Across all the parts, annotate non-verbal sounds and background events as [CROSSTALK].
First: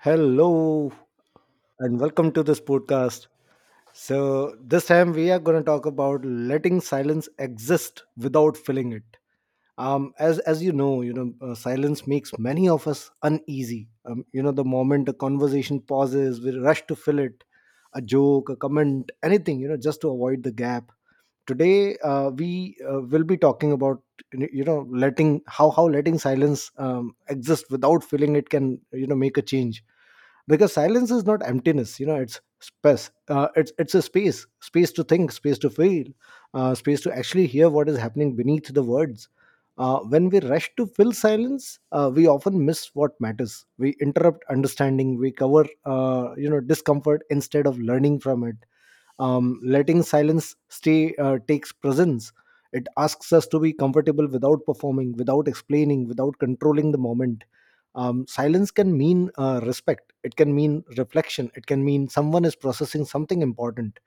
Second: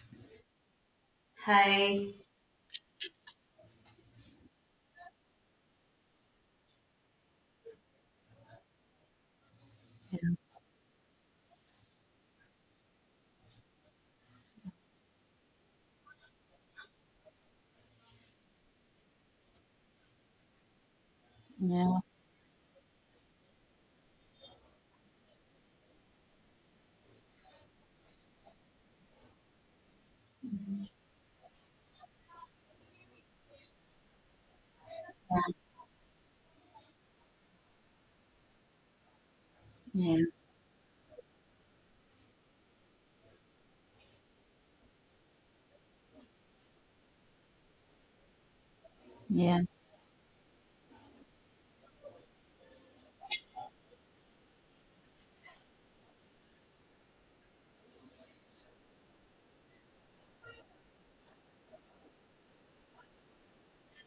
Hello and Hi. welcome to this podcast. So, this time we are going to talk about letting silence exist without filling it. As you know, Silence makes many of us uneasy. You know, the moment a conversation pauses, we rush to fill it, a joke, a comment, anything, just to avoid the gap today. Yeah, We will be talking about you know letting how letting silence exist without feeling it can, make a change, because silence is not emptiness. You know, it's space. It's a space to think, space to feel, space to actually hear what is happening beneath the words. Yeah, When we rush to fill silence, we often miss what matters. We interrupt understanding. We cover discomfort instead of learning from it. Yeah, Letting silence stay takes presence. It asks us to be comfortable without performing, without explaining, without controlling the moment. Silence can mean respect. It can mean reflection. It can mean someone is processing something important.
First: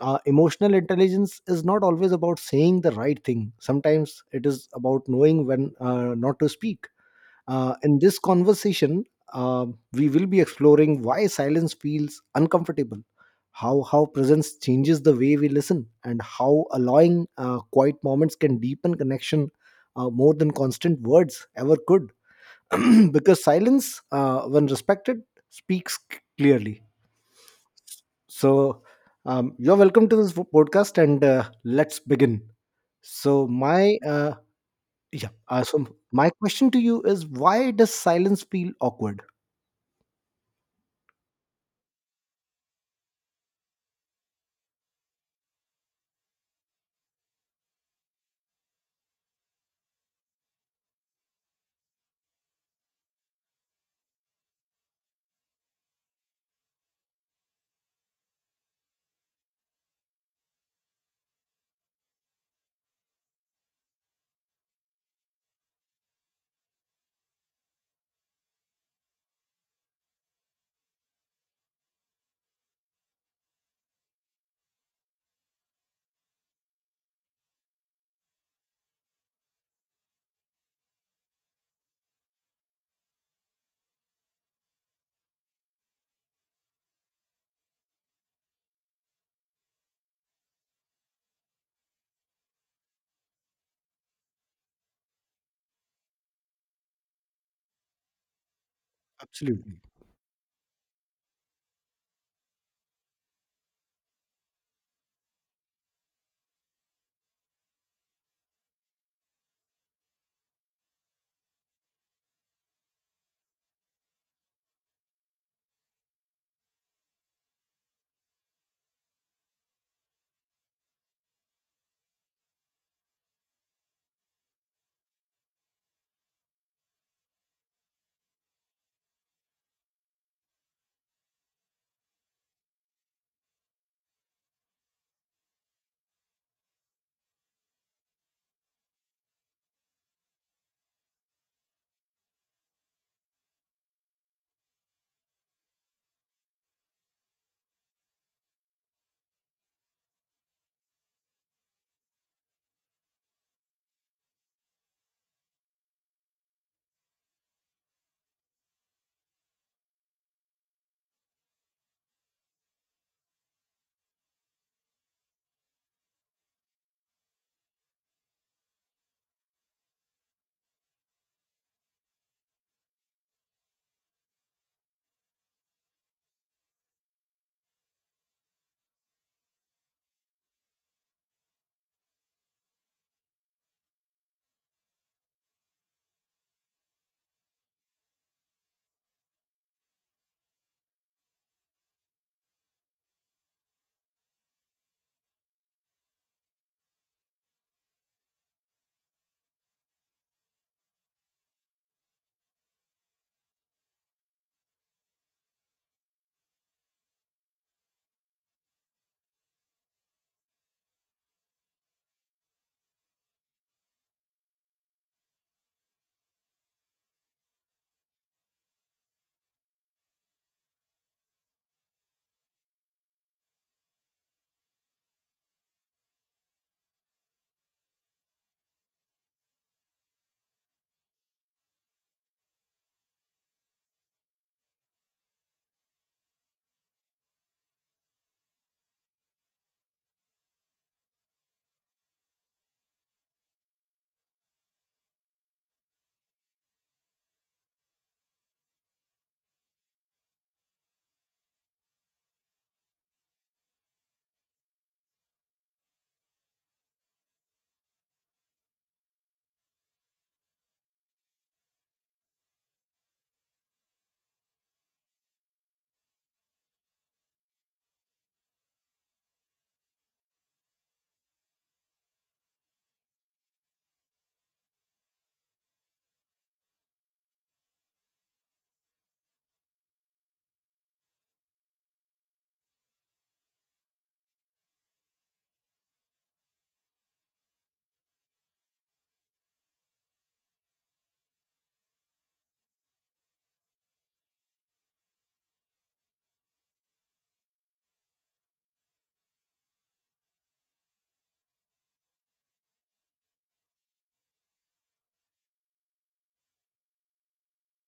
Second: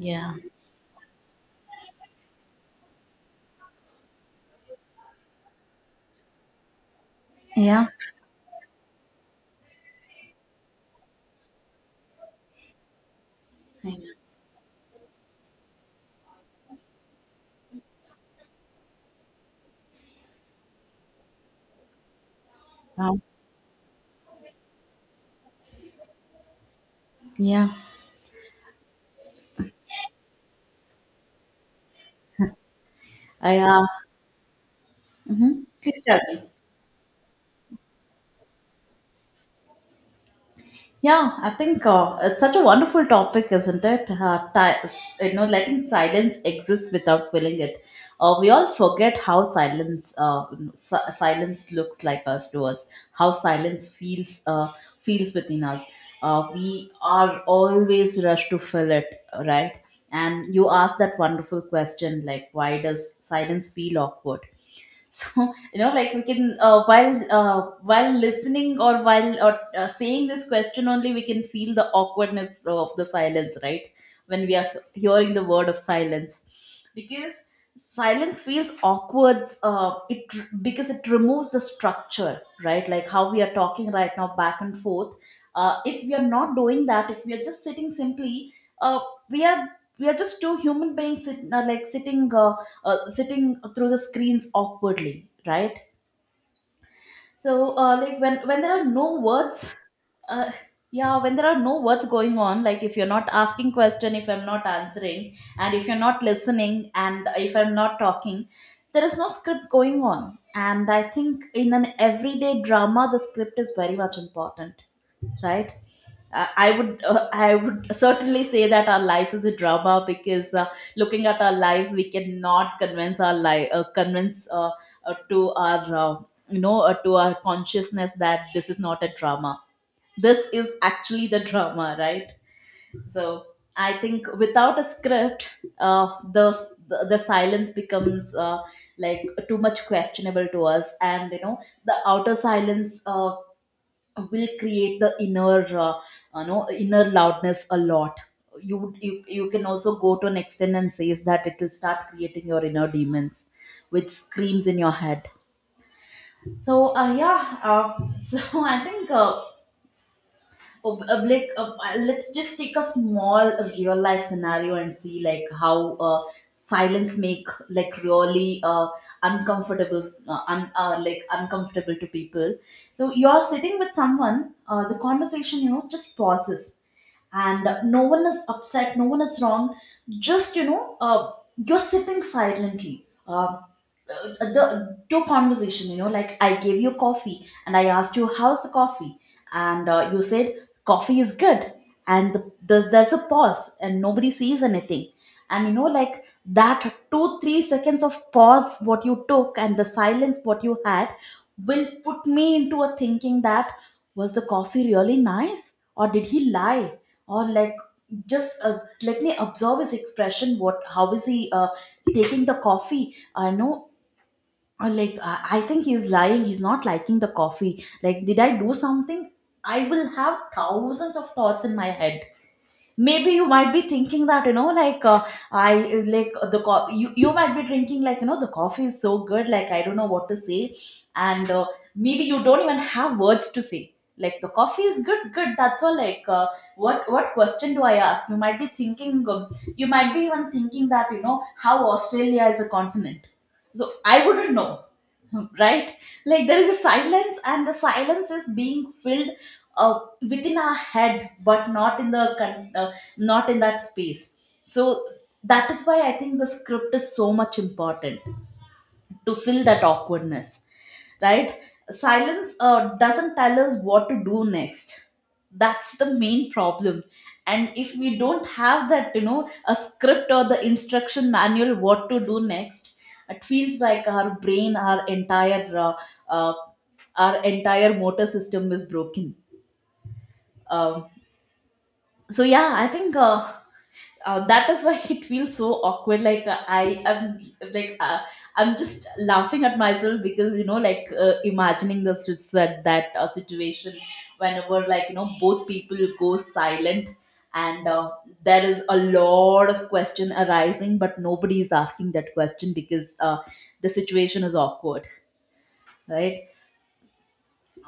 Emotional intelligence is not always about saying the right thing. Sometimes it is about knowing when not to speak. Yeah, In this conversation, uh, we will be exploring why silence feels uncomfortable, I know. how presence changes the way we listen, and how allowing quiet moments can deepen connection more than constant words ever could. [CLEARS THROAT] um, Because silence, when respected, speaks clearly. yeah. So, you're welcome to this podcast, and let's begin. So I my Yeah, hmm so Please tell my me. question to you is, why does silence feel awkward? Yeah, I think it's such a wonderful topic, isn't it? You know, letting silence exist without feeling it. We all forget how silence looks like us to us. How silence feels within us. We are always rushed to fill it, right? And you asked that wonderful question, like, why does silence feel awkward? So [LAUGHS] you know, like we can, while listening or while or saying this question only, we can feel the awkwardness of the silence, right? When we are hearing the word of silence, because silence feels awkward, it because it removes the structure. Right, like how we are talking right now, back and forth. If we are not doing that, if we are just sitting simply, uh, we are we are just two human beings like sitting through the screens awkwardly, right? So, like when there are no Absolutely, words, uh, yeah, when there are no words going on, like if you're not asking question, if I'm not answering, and if you're not listening, and if I'm not talking, there is no script going on. And I think in an everyday drama, the script is very much important, right? I would certainly say that our life is a drama, because looking at our life, we cannot convince our life, convince, uh, to our uh, to our consciousness that this is not a drama. This is actually the drama, right? So I think without a script, uh, the, the silence becomes, like, too much questionable to us, and you know, the outer silence, will create the inner loudness a lot. You can also go to an extent and says that it will start creating your inner demons, which screams in your head. So, yeah, [LAUGHS] so I think, let's just take a small real life scenario and see, like, how, silence make, like, really, uncomfortable, like, uncomfortable to people. So you're sitting with someone, the conversation, you know, just pauses, and no one is upset, no one is wrong, just, you know, you're sitting silently. Um the to conversation, you know, like I gave you coffee and I asked you, how's the coffee? And you said, coffee is good. And there's a pause and nobody sees anything. And you know, like that 2-3 seconds of pause what you took and the silence what you had will put me into a thinking that, was the coffee really nice or did he lie? Or, like, just let me observe his expression, what how is he, taking the coffee, I know. Or like, I think he's lying. He's not liking the coffee. Like, did I do something? I will have thousands of thoughts in my head. Maybe you might be thinking that, you know, like, I like the co- you might be drinking, like, you know, the coffee is so good. Like, I don't know what to say, and maybe you don't even have words to say. Like, the coffee is good, good. That's all. Like, what question do I ask? You might be thinking, you might be even thinking that, you know, how Australia is a continent. So I wouldn't know, right? Like there is a silence and the silence is being filled, uh, within our head but not in the not in that space. So that is why I think the script is so much important to fill that awkwardness, right? Silence, doesn't tell us what to do next. That's the main problem. And if we don't have that, you know, a script or the instruction manual what to do next, it feels like our brain, our entire, uh, our entire motor system is broken. um, so yeah, I think, that is why [LAUGHS] it feels so awkward, like, I am like I'm just laughing at myself, because, you know, like, imagining the that situation. Whenever, like, you know, both people go silent, and there is a lot of question arising but nobody is asking that question, because the situation is awkward, right?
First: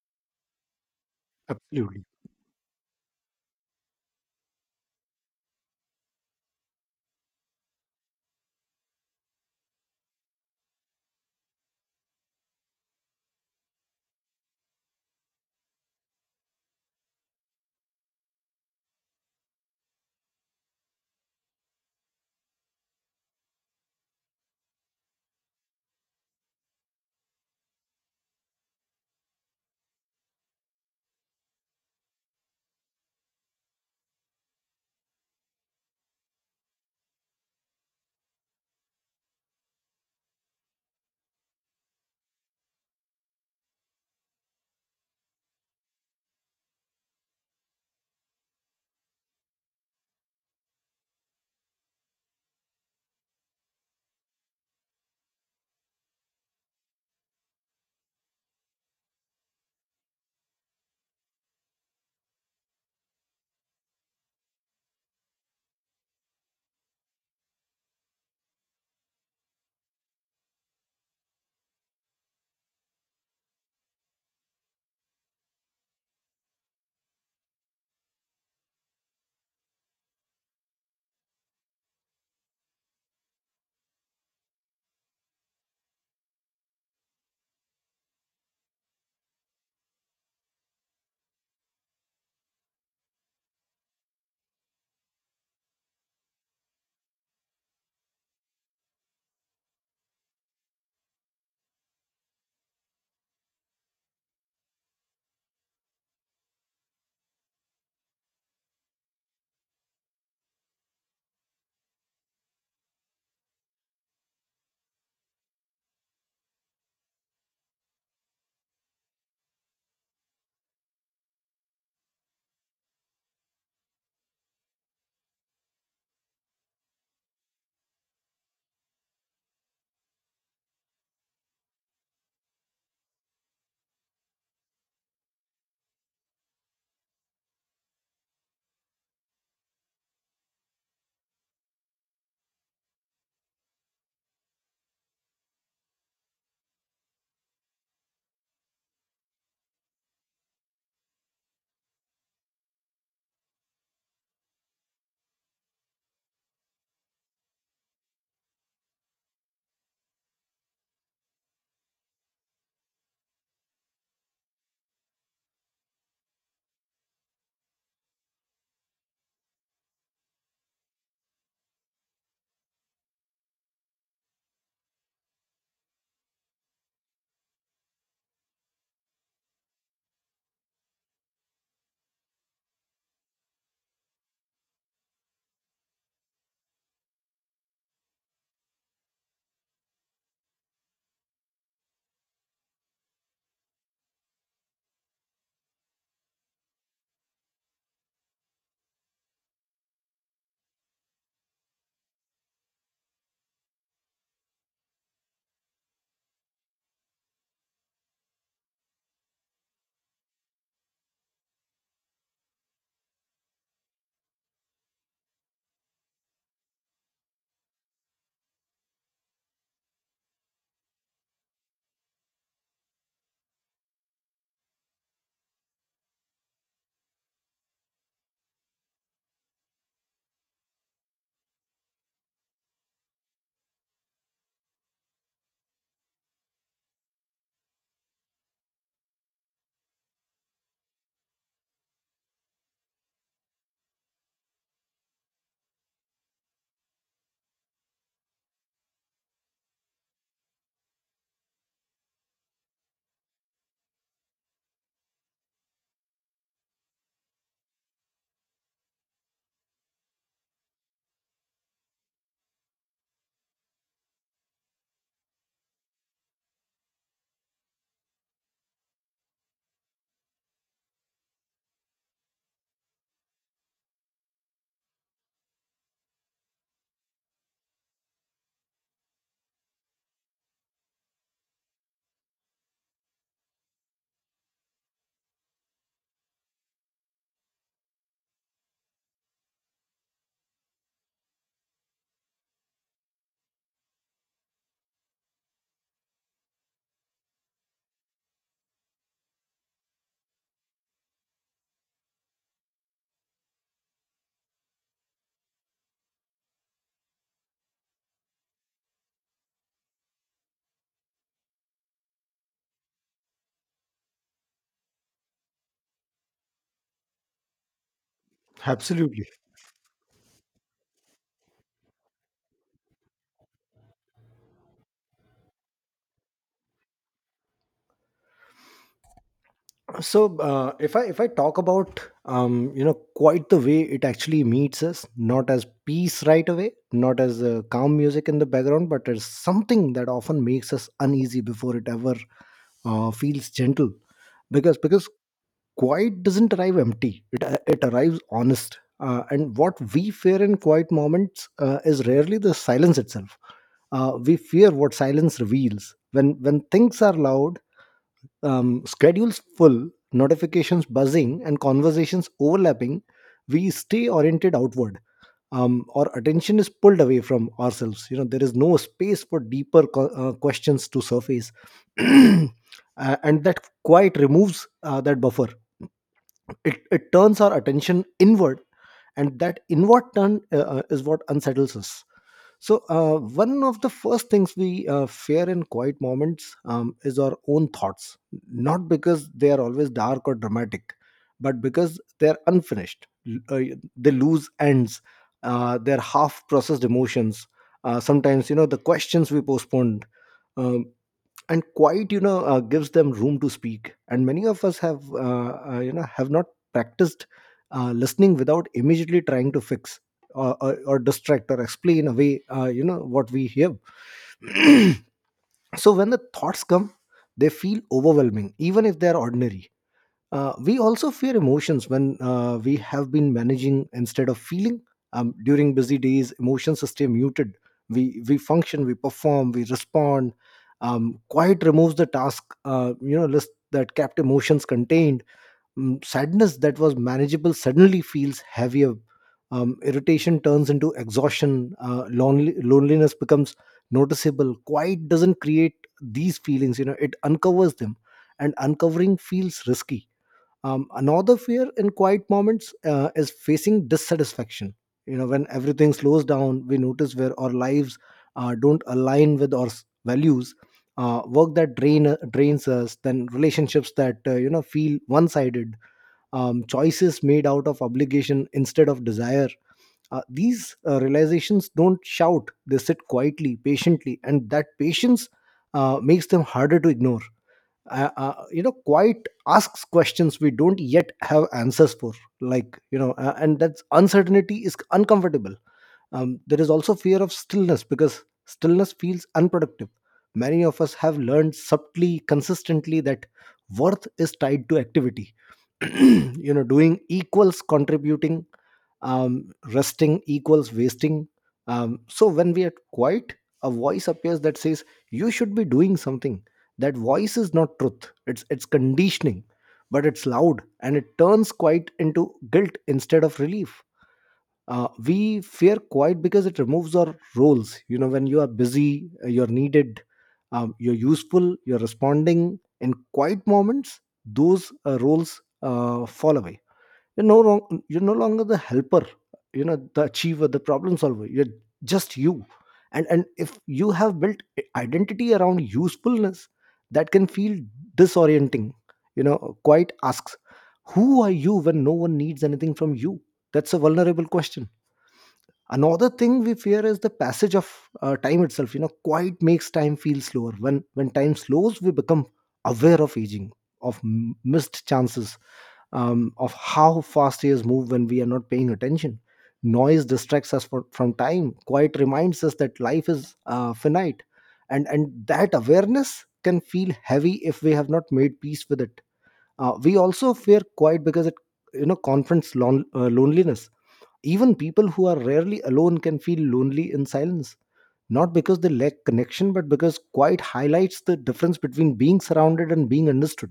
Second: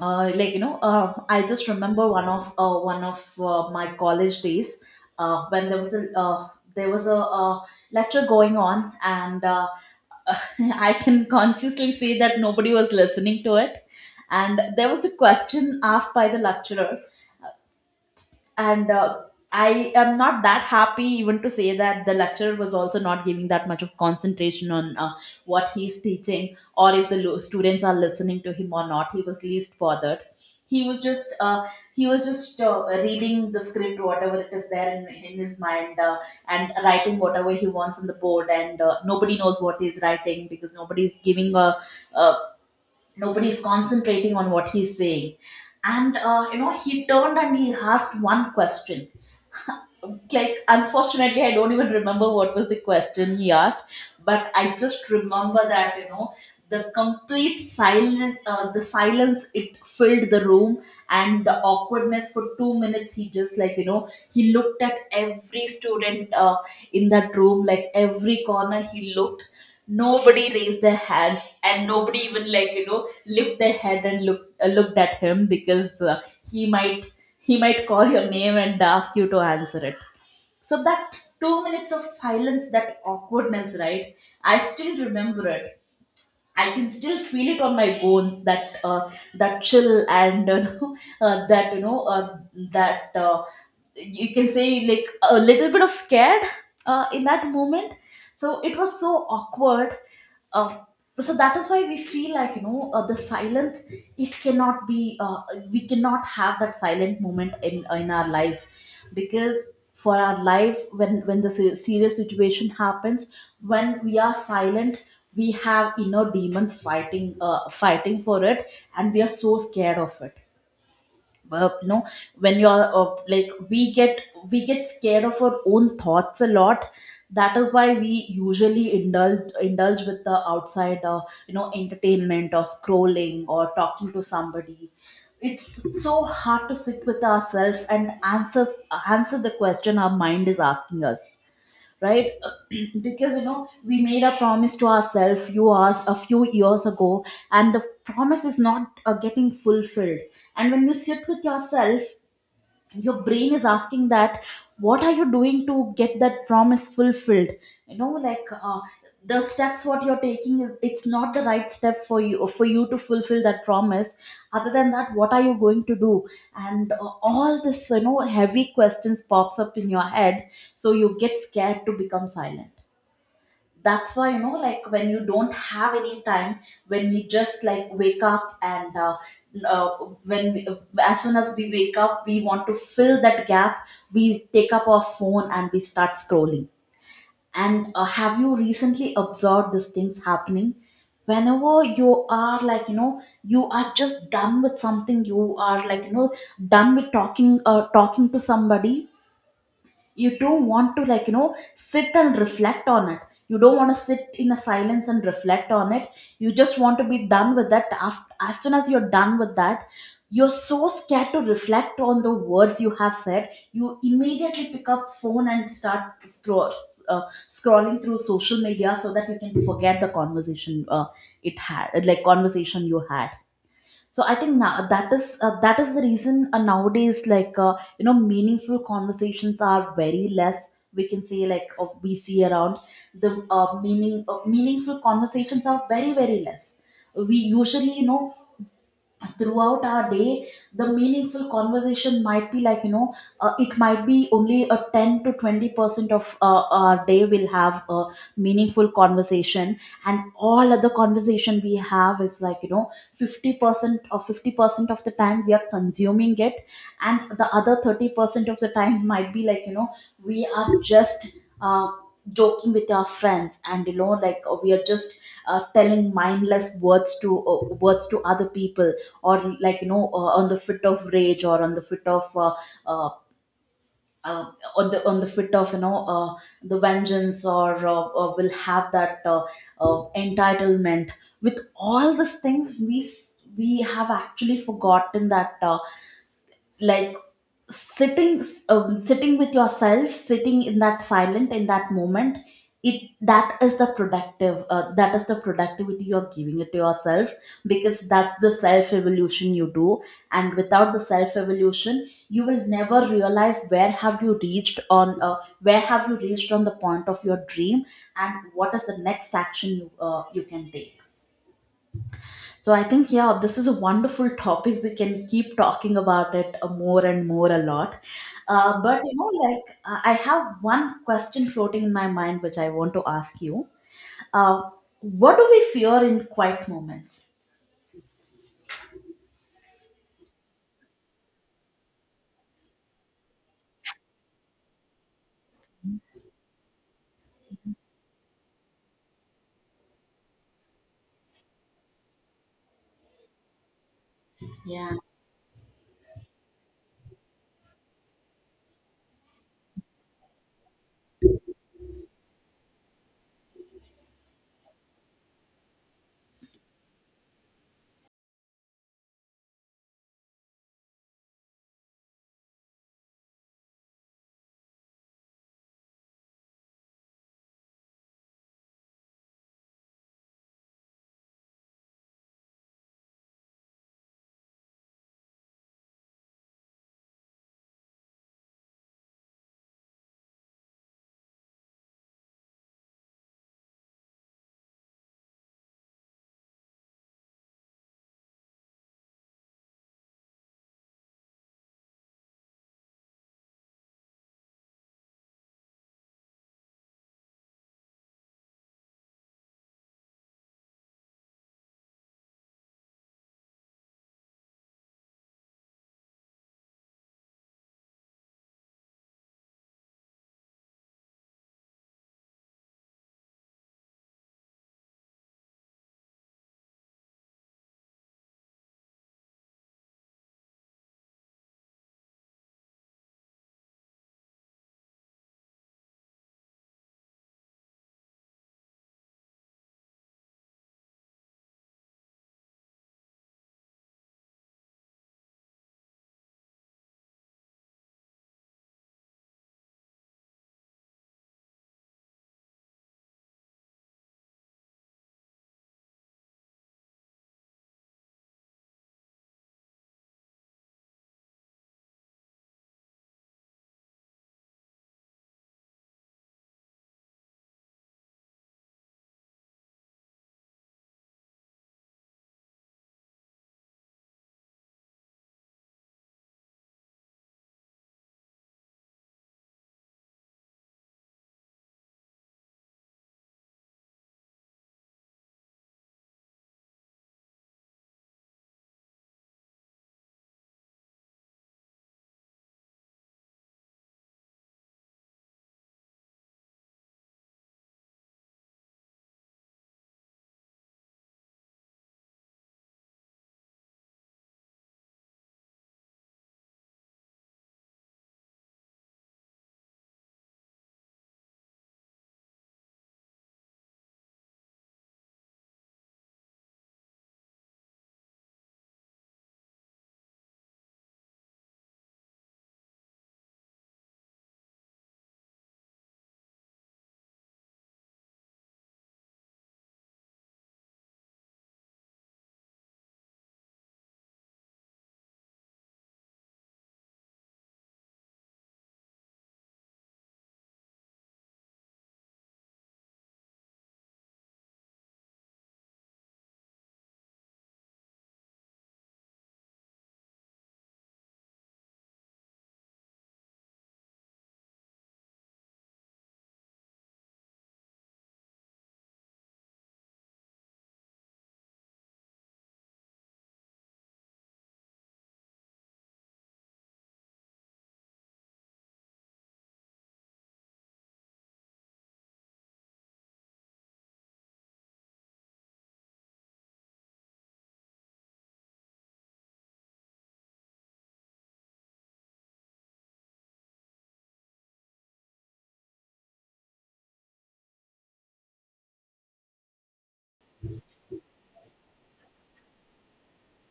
Like, you know, I just absolutely, remember one of my college days, when there was a, there was a uh, lecture going on, and [LAUGHS] I can consciously say that nobody was listening to it. And there was a question asked by the lecturer. And I am not that happy even to say that the lecturer was also not giving that much of concentration on what he's teaching, or if the students are listening to him or not. He was least bothered. He was just uh, he was just uh, reading the script, whatever it is there in his mind, and writing whatever he wants on the board, and nobody knows what he's writing, because nobody is giving a nobody's concentrating on what he's saying. And you know, he turned and he asked one question. Like, unfortunately I don't even remember what was the question he asked, but I just remember that, you know, the complete silent the silence, it filled the room. And the awkwardness, for 2 minutes he just, like, you know, he looked at every student in that room, like every corner he looked. Nobody raised their hands and nobody even, like, you know, lift their head and looked at him, because he might he might call your name and ask you to answer it. So that 2 minutes of silence, that awkwardness, right? I still remember it. I can still feel it on my bones, that that chill, and [LAUGHS] that, you know, that you can say, like, a little bit of scared, in that moment. So it was so awkward. Uh, so that is why we feel, like, you know, the silence. It cannot be. We cannot have that silent moment in our life, because for our life, when the serious situation happens, when we are silent, we have inner demons fighting for it, and we are so scared of it. You know, when you are, like, we get scared of our own thoughts a lot. That is why we usually indulge with the outside, you know, entertainment or scrolling or talking to somebody. It's so hard to sit with ourselves and answer the question our mind is asking us, right? [CLEARS THROAT] Because, you know, we made a promise to ourselves few hours a few years ago, and the promise is not getting fulfilled. And when you sit with yourself, your brain is asking that, what are you doing to get that promise fulfilled? You know, like, the steps what you're taking is, it's not the right step for you to fulfill that promise. Other than that, what are you going to do? And all this, you know, heavy questions pops up in your head. So you get scared to become silent. That's why, you know, like when you don't have any time, when we just, like, wake up and uh, when we, uh, as soon as we wake up, we want to fill that gap. We take up our phone and we start scrolling. And have you recently observed these things happening? Whenever you are, like, you know, you are just done with something, you are, like, you know, done with talking to somebody, you don't want to, like, you know, sit and reflect on it. You don't want to sit in a silence and reflect on it. You just want to be done with that. As soon as you're done with that, you're so scared to reflect on the words you have said. You immediately pick up phone and start uh, scrolling through social media so that you can forget the conversation, it had, like, conversation you had. So I think now that is, that is the reason, nowadays, like, you know, meaningful conversations are very less. We can say, like, we see around, the meaningful conversations are very, very less. We usually, you know, throughout our day, the meaningful conversation might be, like, you know, it might be only a 10 to 20% of our day will have a meaningful conversation, and all Other conversation we have is like you know, 50% or 50% of the time we are consuming it, and the other 30% of the time might be like you know, we are just uh, joking with our friends. And we are just telling mindless words to other people. Or like on the fit of rage, or on the fit of uh, uh, on the fit of the vengeance, or will have that entitlement. With all these things we have actually forgotten that like sitting sitting with yourself, sitting in that silent, in that moment, it, that is the productive that is the productivity you're giving it to yourself, because that's the self evolution you do. And without the self evolution, you will never realize where have you reached on where have you reached on the point of your dream, and what is the next action you can take. So I think, yeah, this is a wonderful topic. We can keep talking about it more and more a lot. But, absolutely. I have one question floating in my mind which I want to ask you. Uh, what do we fear in quiet moments? So if I talk about, you know, quite, the way it actually meets us, not as peace right away, not as calm music in the background, but as something that often makes us uneasy before it ever feels gentle. because Yeah, because quiet doesn't arrive empty, it arrives honest. And what we fear in quiet moments is rarely the silence itself. We fear what silence reveals. When things are loud, schedules full, notifications buzzing, and conversations overlapping, we stay oriented outward. Our attention is pulled away from ourselves. You know, there is no space for deeper questions to surface. [CLEARS THROAT] And that quite removes that buffer. It turns our attention inward, and that inward turn is what unsettles us. So, one of the first things we fear in quiet moments, is our own thoughts, not because they are always dark or dramatic, but because they're unfinished. They lose ends, they're half processed emotions. Sometimes, you know, the questions we postponed. um, and quiet, gives them room to speak, and many of us have you know, have not practiced listening without immediately trying to fix or distract or explain away, you know, what we hear. So when the thoughts come, they feel overwhelming, even if they are ordinary. We also fear emotions when we have been managing instead of feeling. During busy days, emotions stay muted. We function, we perform, we respond. Quiet removes the task, you know, list that kept emotions contained. Sadness that was manageable suddenly feels heavier. Irritation turns into exhaustion. Loneliness becomes noticeable. Quiet doesn't create these feelings. You know, it uncovers them, and uncovering feels risky. Another fear in quiet moments is facing dissatisfaction. You know, when everything slows down, we notice where our lives don't align with our values: work that drains us, then relationships that you know, feel one-sided, choices made out of obligation instead of desire. These realizations don't shout; they sit quietly, patiently, and that patience makes them harder to ignore. You know, quite asks questions we don't yet have answers for, and that's uncertainty is uncomfortable. There is also fear of stillness because stillness feels unproductive. Many of us have learned, subtly, consistently, that worth is tied to activity. [CLEARS THROAT] You know, doing equals contributing, resting equals wasting. So when we are quiet, a voice appears that says, you should be doing something. That voice is not truth. It's conditioning, but it's loud, and it turns quiet into guilt instead of relief. We fear quiet because it removes our roles. You know, when you are busy, you're needed, you're useful, you're responding. In quiet moments, those roles fall away. You're no wrong, you're no longer the helper, you know, the achiever, the problem solver. You're just you. And if you have built identity around usefulness, that can feel disorienting. You know, quiet asks, who are you when no one needs anything from you? That's a vulnerable question. Another thing we fear is the passage of time itself. You know, quiet makes time feel slower. When time slows, we become aware of aging, of missed chances, of how fast years move when we are not paying attention. Noise distracts us from time. Quiet reminds us that life is finite, and that awareness can feel heavy if we have not made peace with it. We also fear quiet because it, you know, confronts loneliness. Even people who are rarely alone can feel lonely in silence, not because they lack connection, but because quiet highlights the difference between being surrounded and being understood.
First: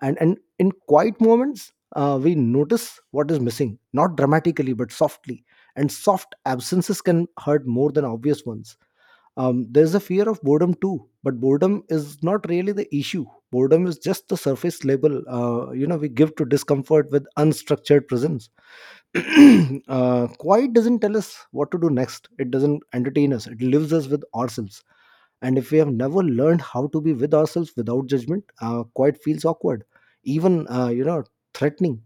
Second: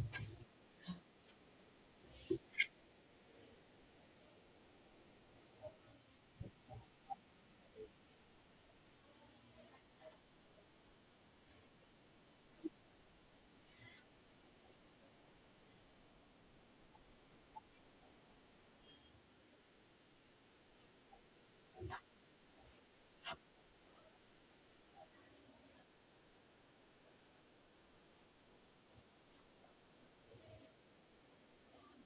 And in quiet moments, we notice what is missing, not dramatically, but softly. And soft absences can hurt more than obvious ones. There's a fear of boredom too, but boredom is not really the issue. Boredom is just the surface label you know, we give to discomfort with unstructured presence. [CLEARS THROAT] Quiet doesn't tell us what to do next. It doesn't entertain us. It leaves us with ourselves. And if we have never learned how to be with ourselves without judgment, quiet feels awkward, even, threatening.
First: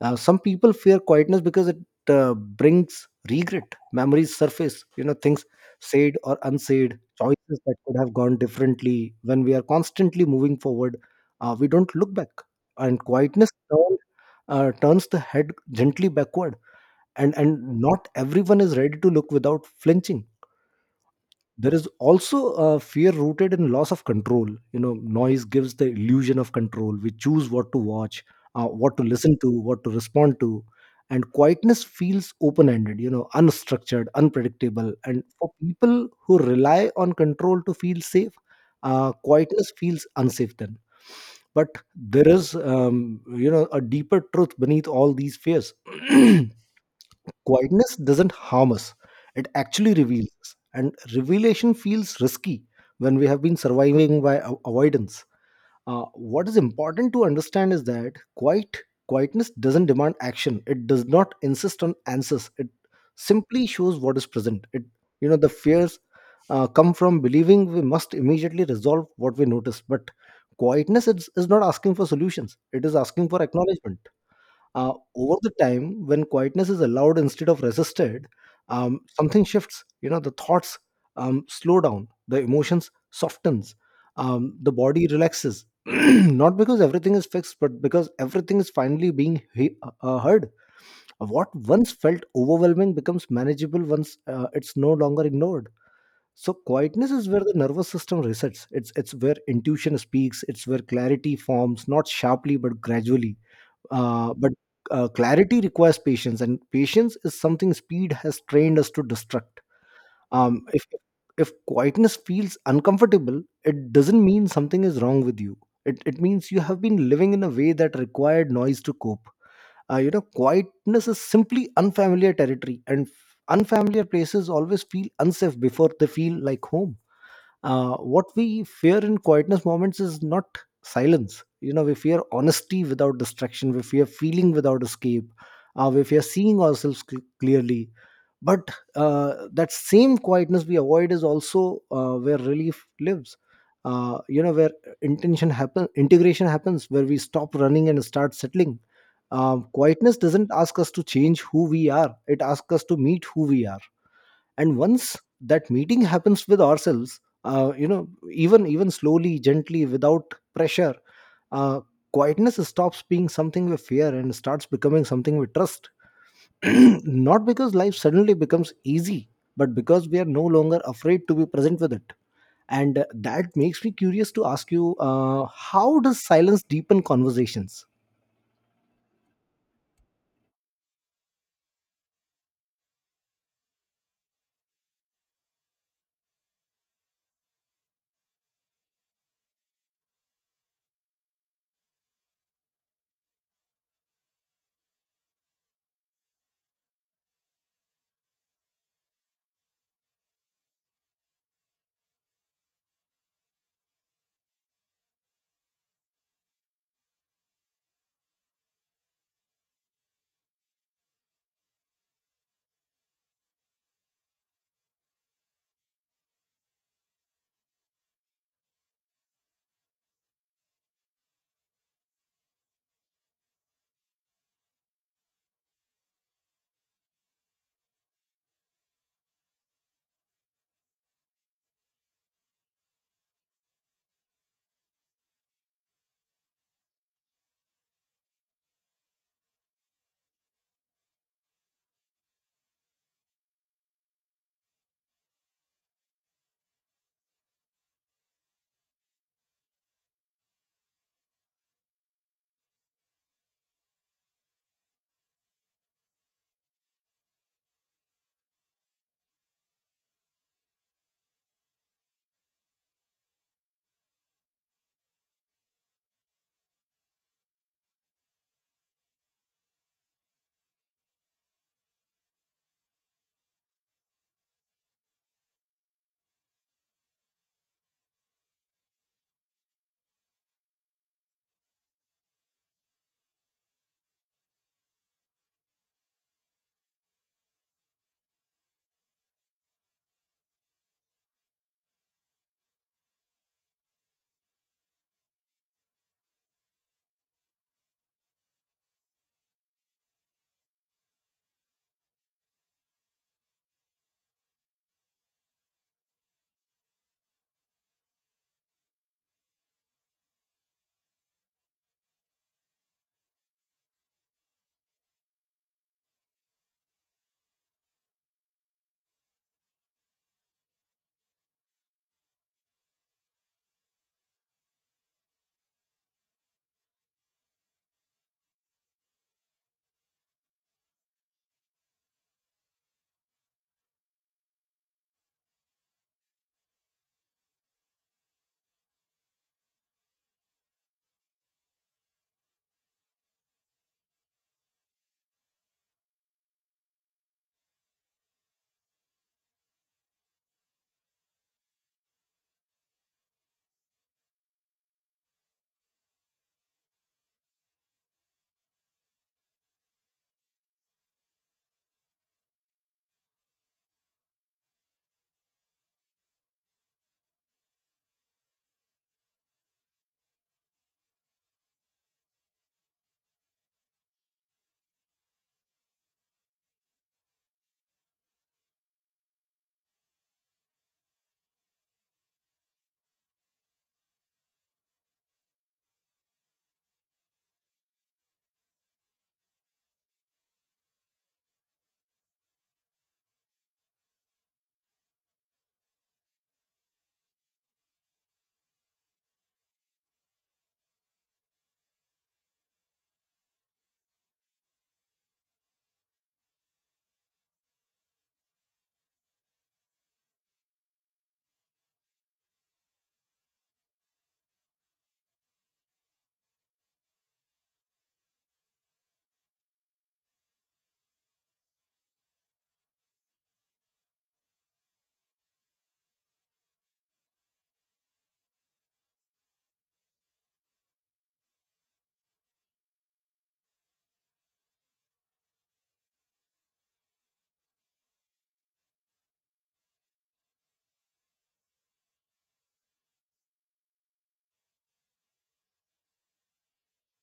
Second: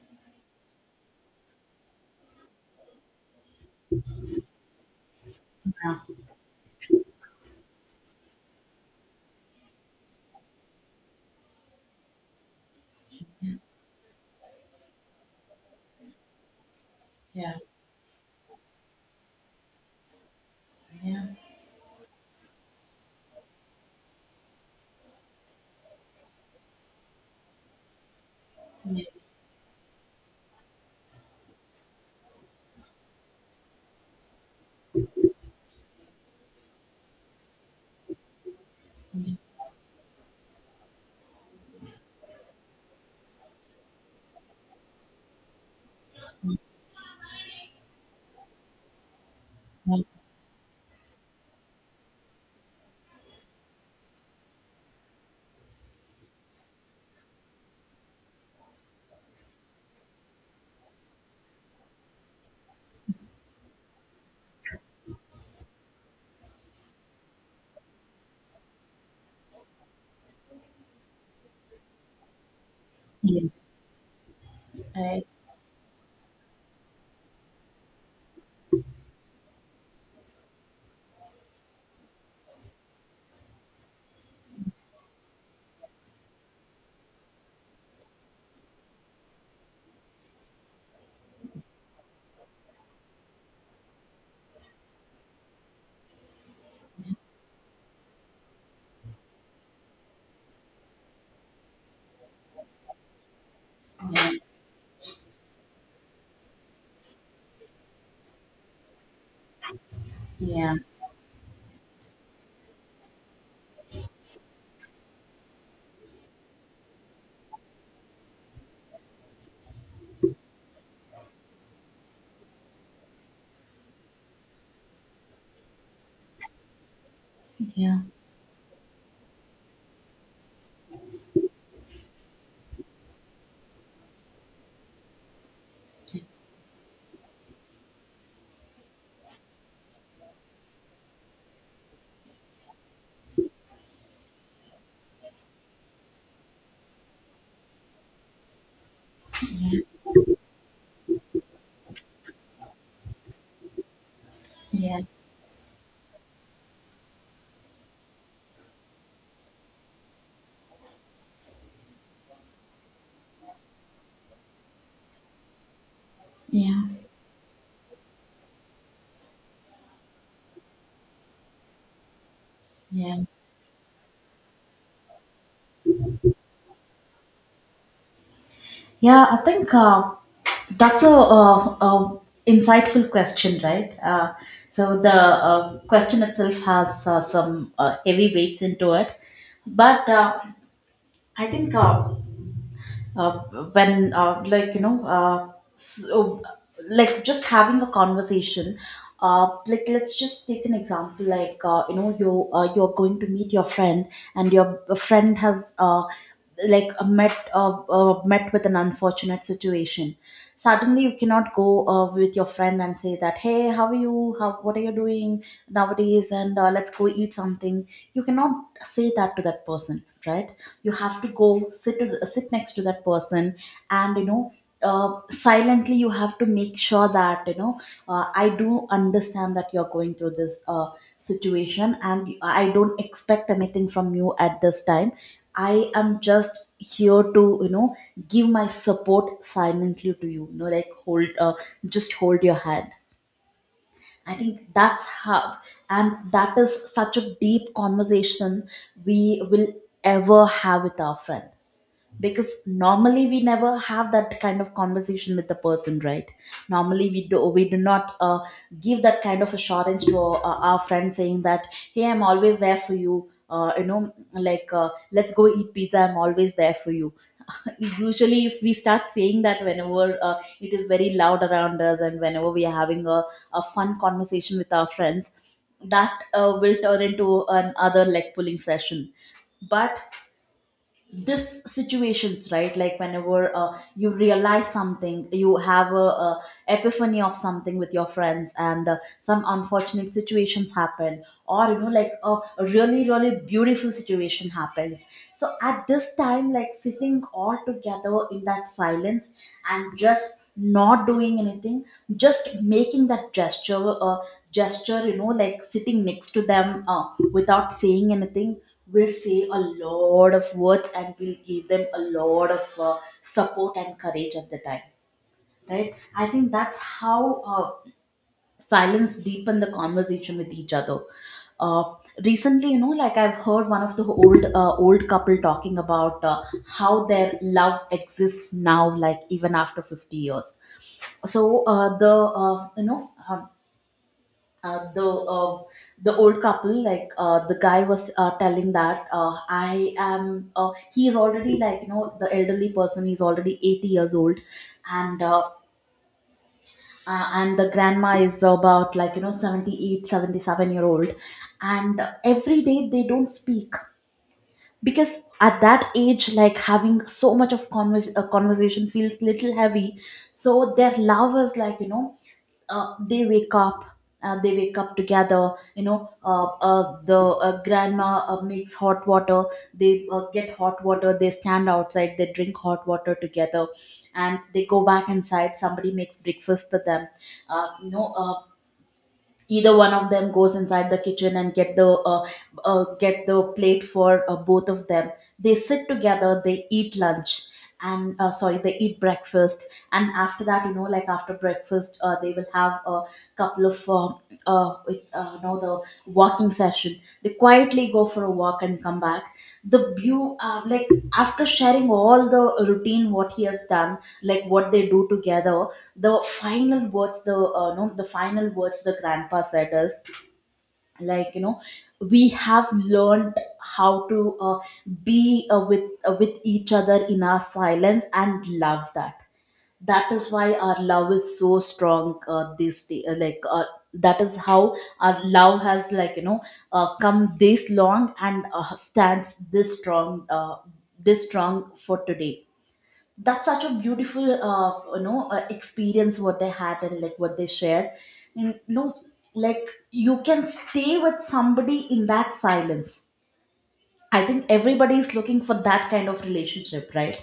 Now, some people fear quietness because it brings regret. Memories surface, you know, things yeah, said or unsaid, choices that could have gone differently. When we are constantly moving forward, we don't look back, and quietness turns the head gently backward. And yeah, and not everyone is ready to look without flinching. yeah, There is also a fear rooted in loss of control. You know, noise gives the illusion of control. We choose what to watch, what to yeah, listen to, what to respond to. And quietness feels open ended, you know, unstructured, unpredictable. And for people who rely on control to feel safe, quietness feels unsafe then. But there is, you know, a deeper truth beneath all these fears. [CLEARS THROAT] Quietness doesn't harm us, it actually reveals us. And revelation feels risky when we have been surviving by avoidance. What is important to understand is that quietness doesn't demand action. It does not insist on answers. It simply shows what is present. It you know the fears come from believing we must immediately resolve what we notice. But quietness is not asking for solutions. It is asking yeah, for yeah, acknowledgement. Over the time, when quietness is allowed instead of resisted, something shifts. You know, the thoughts slow down, the emotions softens, the body relaxes. [CLEARS THROAT] Not because everything is fixed, but because everything is finally being heard. What once felt overwhelming becomes manageable once it's no longer ignored. So quietness is where the nervous system resets. It's where intuition speaks. It's where clarity forms, not sharply but gradually. But Clarity requires patience, and patience is something speed has trained us to destruct. Um, yeah, if if quietness feels uncomfortable, it doesn't mean something is wrong with you. It means you have been living in a way that required noise to cope. You know, quietness is simply unfamiliar territory, and unfamiliar places always feel unsafe before they feel like home. Yeah, What we fear in quietness moments is not silence. You know, we fear honesty without distraction. We fear feeling without escape. We fear seeing ourselves clearly. But that same quietness we avoid is also where relief lives, you know, where intention happen, integration happens, where we stop running and start settling. Quietness doesn't ask us to change who we are. It asks us to meet who we are. And yeah, once that meeting happens with ourselves, you know even even slowly, gently, without pressure, uh, quietness stops being something we fear and starts becoming something we trust. [CLEARS THROAT] yeah, Not because life suddenly becomes easy, but because we are no longer afraid to be present with it. And yeah, that makes me curious to ask you, how does silence deepen conversations? yeah, I think that's a a insightful question, right? So the question itself has some heavy weights into it, but I think uh, when like so, like just having a conversation. Like let's just take an example, like you're going to meet your friend, and your friend has like met met with an unfortunate situation. Suddenly you cannot go with your friend and say that, hey, how are you, how, what are you doing nowadays, and let's go eat something. You cannot say that to that person, right? You have to go sit to sit next to that person, and you know, silently you have to make sure that you know, I do understand that you're going through this situation, and I don't expect anything from you at this time. I am just here to, you know, give my support silently to you, you know, like hold just hold your hand. I think that's how. And that is such a deep conversation we will ever have with our friend. Because normally we never have that kind of conversation with the person, right? Normally we do not give that kind of assurance to our friend, saying that, hey, I'm always there for you, you know like let's go eat pizza, I'm always there for you. [LAUGHS] Usually if we start saying that whenever it is very loud around us, and whenever we are having a fun conversation with our friends, that will turn into an other leg pulling session. But this situations, right, like whenever you realize something, you have a epiphany of something with your friends, and some unfortunate situations happen, or you know like a really really beautiful situation happens. So at this time, like sitting all together in that silence and just not doing anything, just making that gesture, you know, like sitting next to them, without saying anything, will say a lot of words and will give them a lot of support and courage at the time. Right, I think that's how silence deepen the conversation with each other. uh, Recently, you know, like I've heard one of the old couple talking about how their love exists now, like even after 50 years. So the you know uh, the uh, the old couple, like the guy was telling that I am he is already, like you know, the elderly person is already 80 years old, and uh, and the grandma is about, like you know, 78, 77 year old. And every day they don't speak, because at that age, like having so much of conversation feels little heavy. So their love is like you know, uh, they wake up they wake up together, you know, the grandma makes hot water, they get hot water, they stand outside, they drink hot water together, and they go back inside. Somebody makes breakfast for them. uh, you know uh, Either one of them goes inside the kitchen and get the plate for both of them. They sit together, they eat lunch, and sorry, they eat breakfast, and after that, you know, like after breakfast, they will have a couple of you know, the walking session. They quietly go for a walk and come back. The view like, after sharing all the routine what he has done, like what they do together, the final words, the no the final words the grandpa said is, like you know, we have learned how to be with each other in our silence and love. That, that is why our love is so strong this day, that is how our love has, like you know, come this long and stands this strong for today. That's such a beautiful experience what they had, and like what they shared. And you know, like you can stay with somebody in that silence. I think everybody is looking for that kind of relationship, right?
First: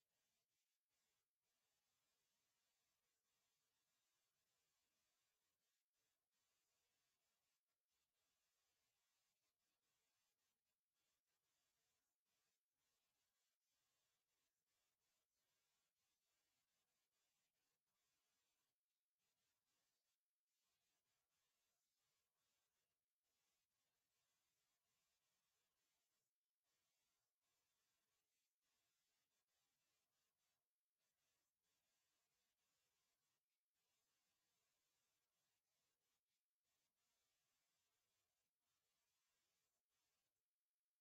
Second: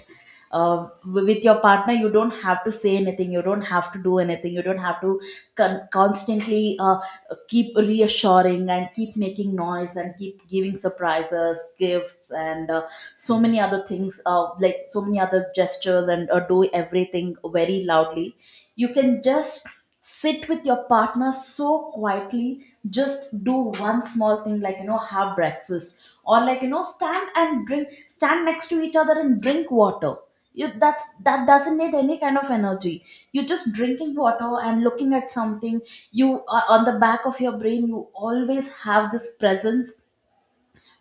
With your partner, you don't have to say anything, you don't have to do anything, you don't have to constantly keep reassuring and keep making noise and keep giving surprises, gifts, and so many other things, like so many other gestures, and do everything very loudly. You can just sit with your partner so quietly, just do one small thing, like, you know, have breakfast, or like you know, stand and drink stand next to each other and drink water. You That's, that doesn't need any kind of energy. You are just drinking water and looking at something. You On the back of your brain, you always have this presence,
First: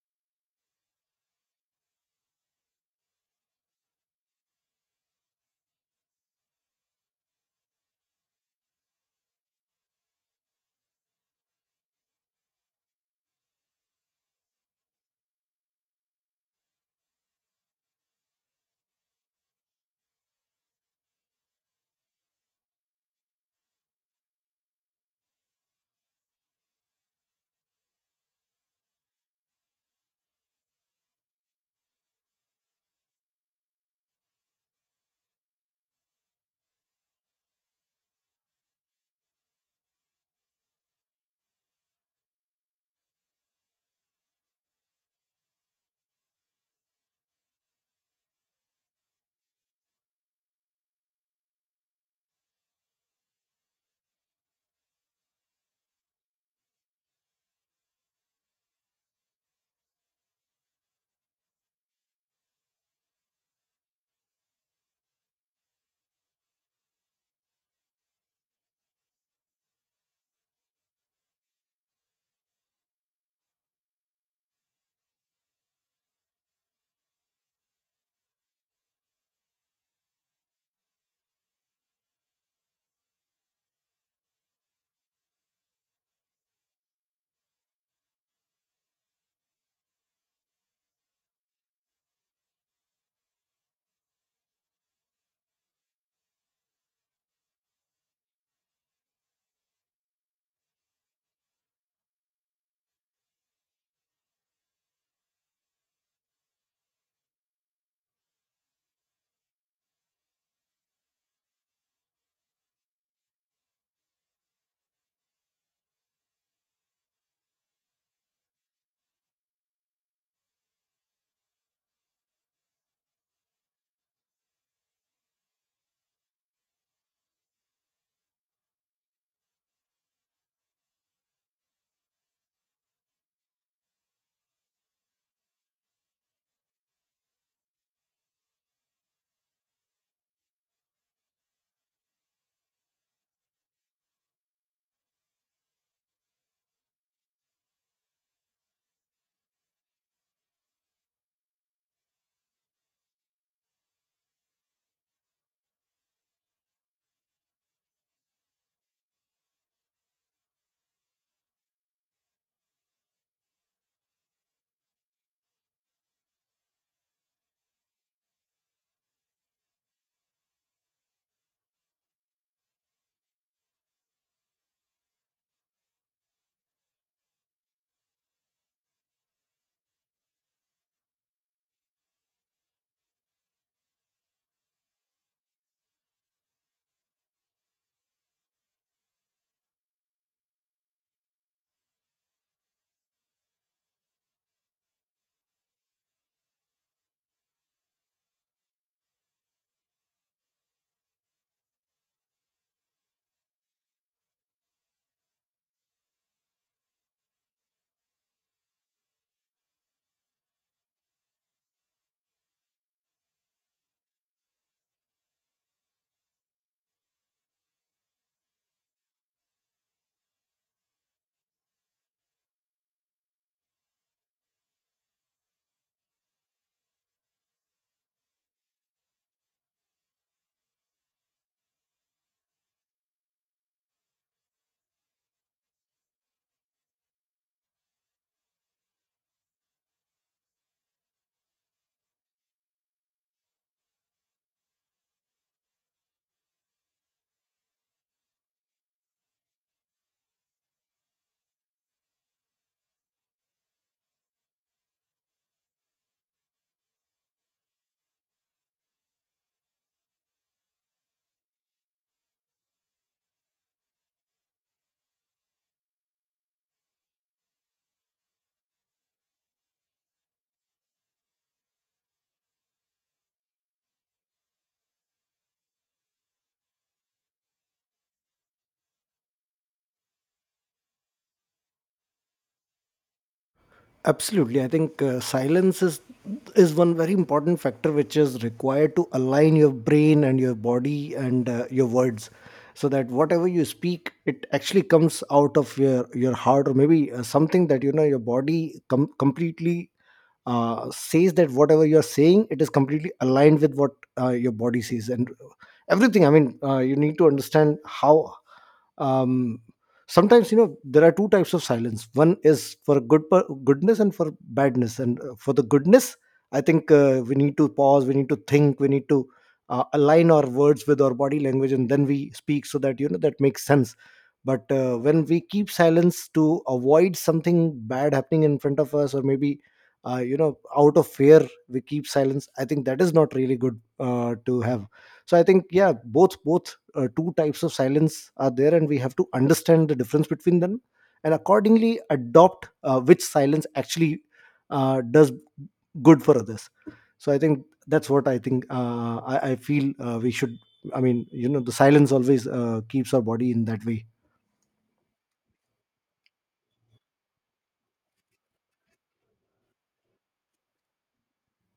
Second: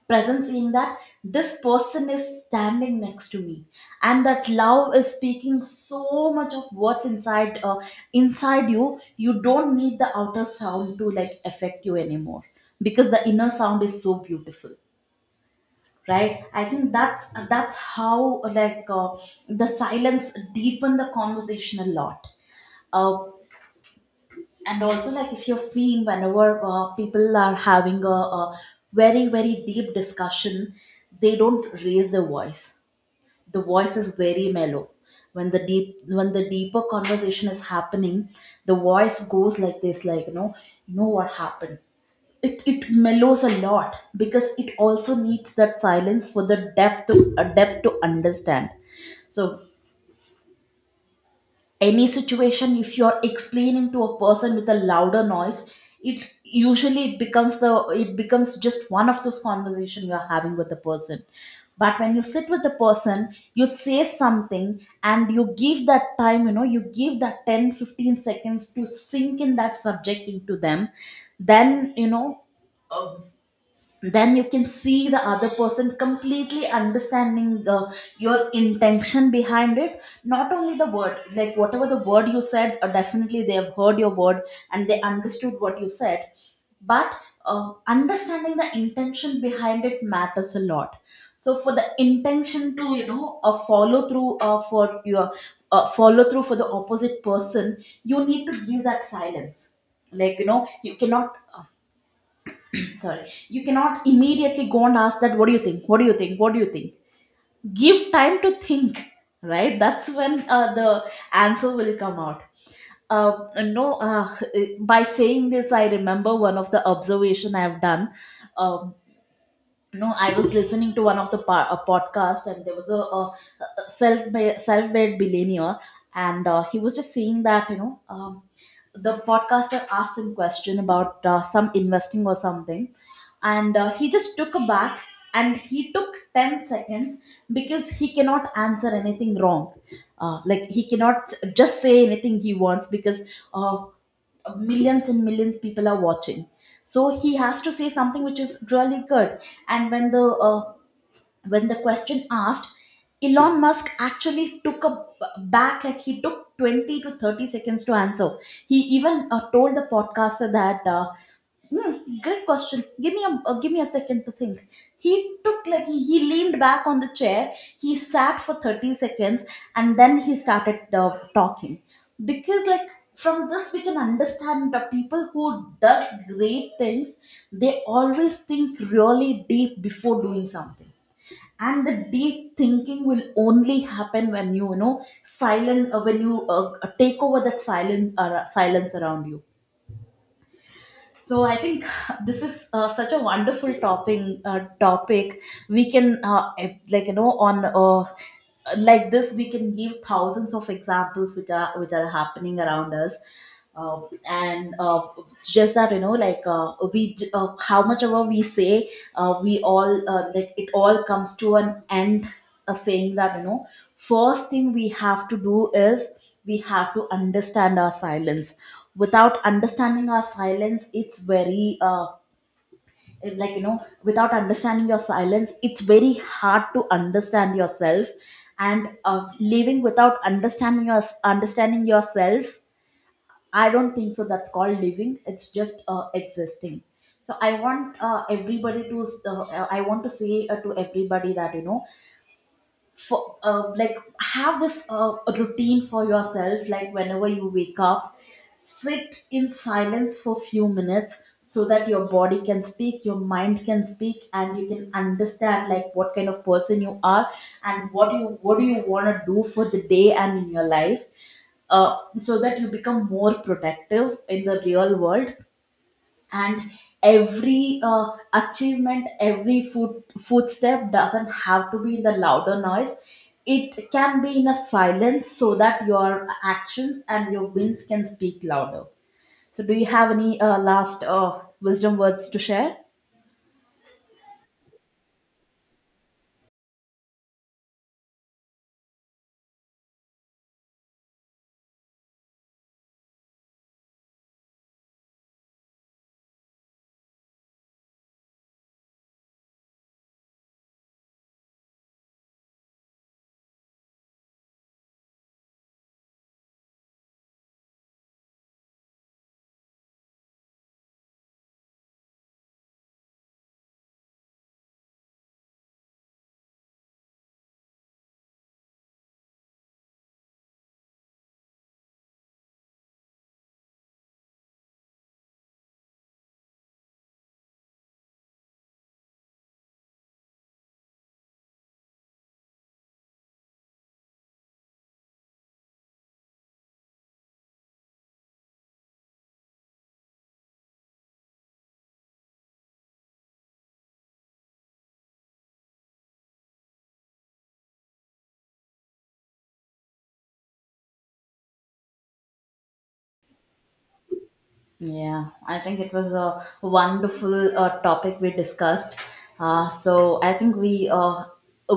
presence in that, this person is standing next to me, and that love is speaking so much of what's inside you. You don't need the outer sound to like affect you anymore, because the inner sound is so beautiful. Right, I think that's how like the silence deepen the conversation a lot. uh, and also, like if you've seen whenever people are having a very very deep discussion, they don't raise their voice. The voice is very mellow. When the deep, when the deeper conversation is happening, the voice goes like this, like you know, you know what happened, it mellows a lot, because it also needs that silence for the depth to a depth to understand. So any situation, if you're explaining to a person with a louder noise, it usually, it becomes the, it becomes just one of those conversation you're having with the person. But when you sit with the person, you say something, and you give that time, you know, you give that 10, 15 seconds to sink in that subject into them. Then you know, uh, then you can see the other person completely understanding your intention behind it, not only the word, like whatever the word you said, definitely they have heard your word and they understood what you said. But understanding the intention behind it matters a lot. So for the intention to, you know, a follow through for your follow through for the opposite person, you need to give that silence. Like you know, you cannot sorry, you cannot immediately go and ask that, what do you think, what do you think, what do you think. Give time to think, right? That's when the answer will come out. Uh, no By saying this, I remember one of the observation I have done. Um, no I was listening to one of the a podcast, and there was a self-made billionaire, and he was just saying that, you know, the podcaster asked him question about some investing or something, and he just took a back, and he took 10 seconds, because he cannot answer anything wrong. Like he cannot just say anything he wants, because uh, millions and millions people are watching, so he has to say something which is really good. And when the question asked, Elon Musk actually back, like he took 20 to 30 seconds to answer. He even told the podcaster that hmm, great question. Give me a second to think. He took, like he leaned back on the chair. He sat for 30 seconds, and then he started talking. Because, like from this we can understand, the people who does great things, they always think really deep before doing something. And the deep thinking will only happen when you know, when you take over that silence around you. So I think [LAUGHS] this is such a wonderful topping topic. We can like you know on like this we can give thousands of examples which are, which are happening around us. Uh, and it's just that you know, like how much ever we say, we all like it all comes to an end, saying that, you know, first thing we have to do is, we have to understand our silence. Without understanding our silence, it's very like you know, without understanding your silence, it's very hard to understand yourself. And living without understanding your understanding yourself, I don't think so that's called living, it's just existing. So I want everybody to, I want to say to everybody that, you know, for like have this a routine for yourself, like whenever you wake up, sit in silence for few minutes, so that your body can speak, your mind can speak, and you can understand like what kind of person you are, and what do you want to do for the day and in your life. So that you become more productive in the real world. And every achievement, every footstep doesn't have to be in the louder noise. It can be in a silence, so that your actions and your wins can speak louder. So do you have any last wisdom words to share? Absolutely. I think silence is one very important factor which is required to align your brain and your body and your words, so that whatever you speak, it actually comes out of your heart, or maybe something that, you know, your body completely says that whatever you're saying, it is completely aligned with what your body says, and everything. I mean, you need to understand how, um, sometimes, you know, there are two types of silence. One is for good, goodness, and for badness. And for the goodness, I think we need to pause, we need to think, we need to align our words with our body language, and then we speak, so that, you know, that makes sense. But when we keep silence to avoid something bad happening in front of us, or maybe you know, out of fear we keep silence, I think that is not really good to have. So I think, yeah, both both two types of silence are there, and we have to understand the difference between them, and accordingly adopt which silence actually does good for others. So I think that's what I think. I feel we should, I mean, you know, the silence always keeps our body in that way. Yeah, I think it was a wonderful topic we discussed. So I think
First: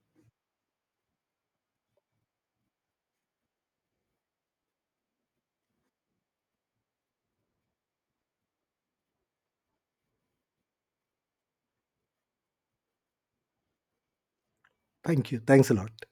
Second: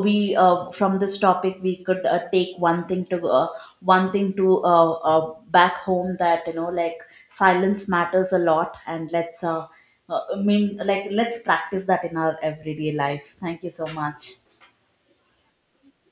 we from this topic we could take one thing to back home, that you know, like silence matters a lot. And let's I mean, like, let's practice that in our everyday life. Thank you so much. Thank you. Thanks a lot.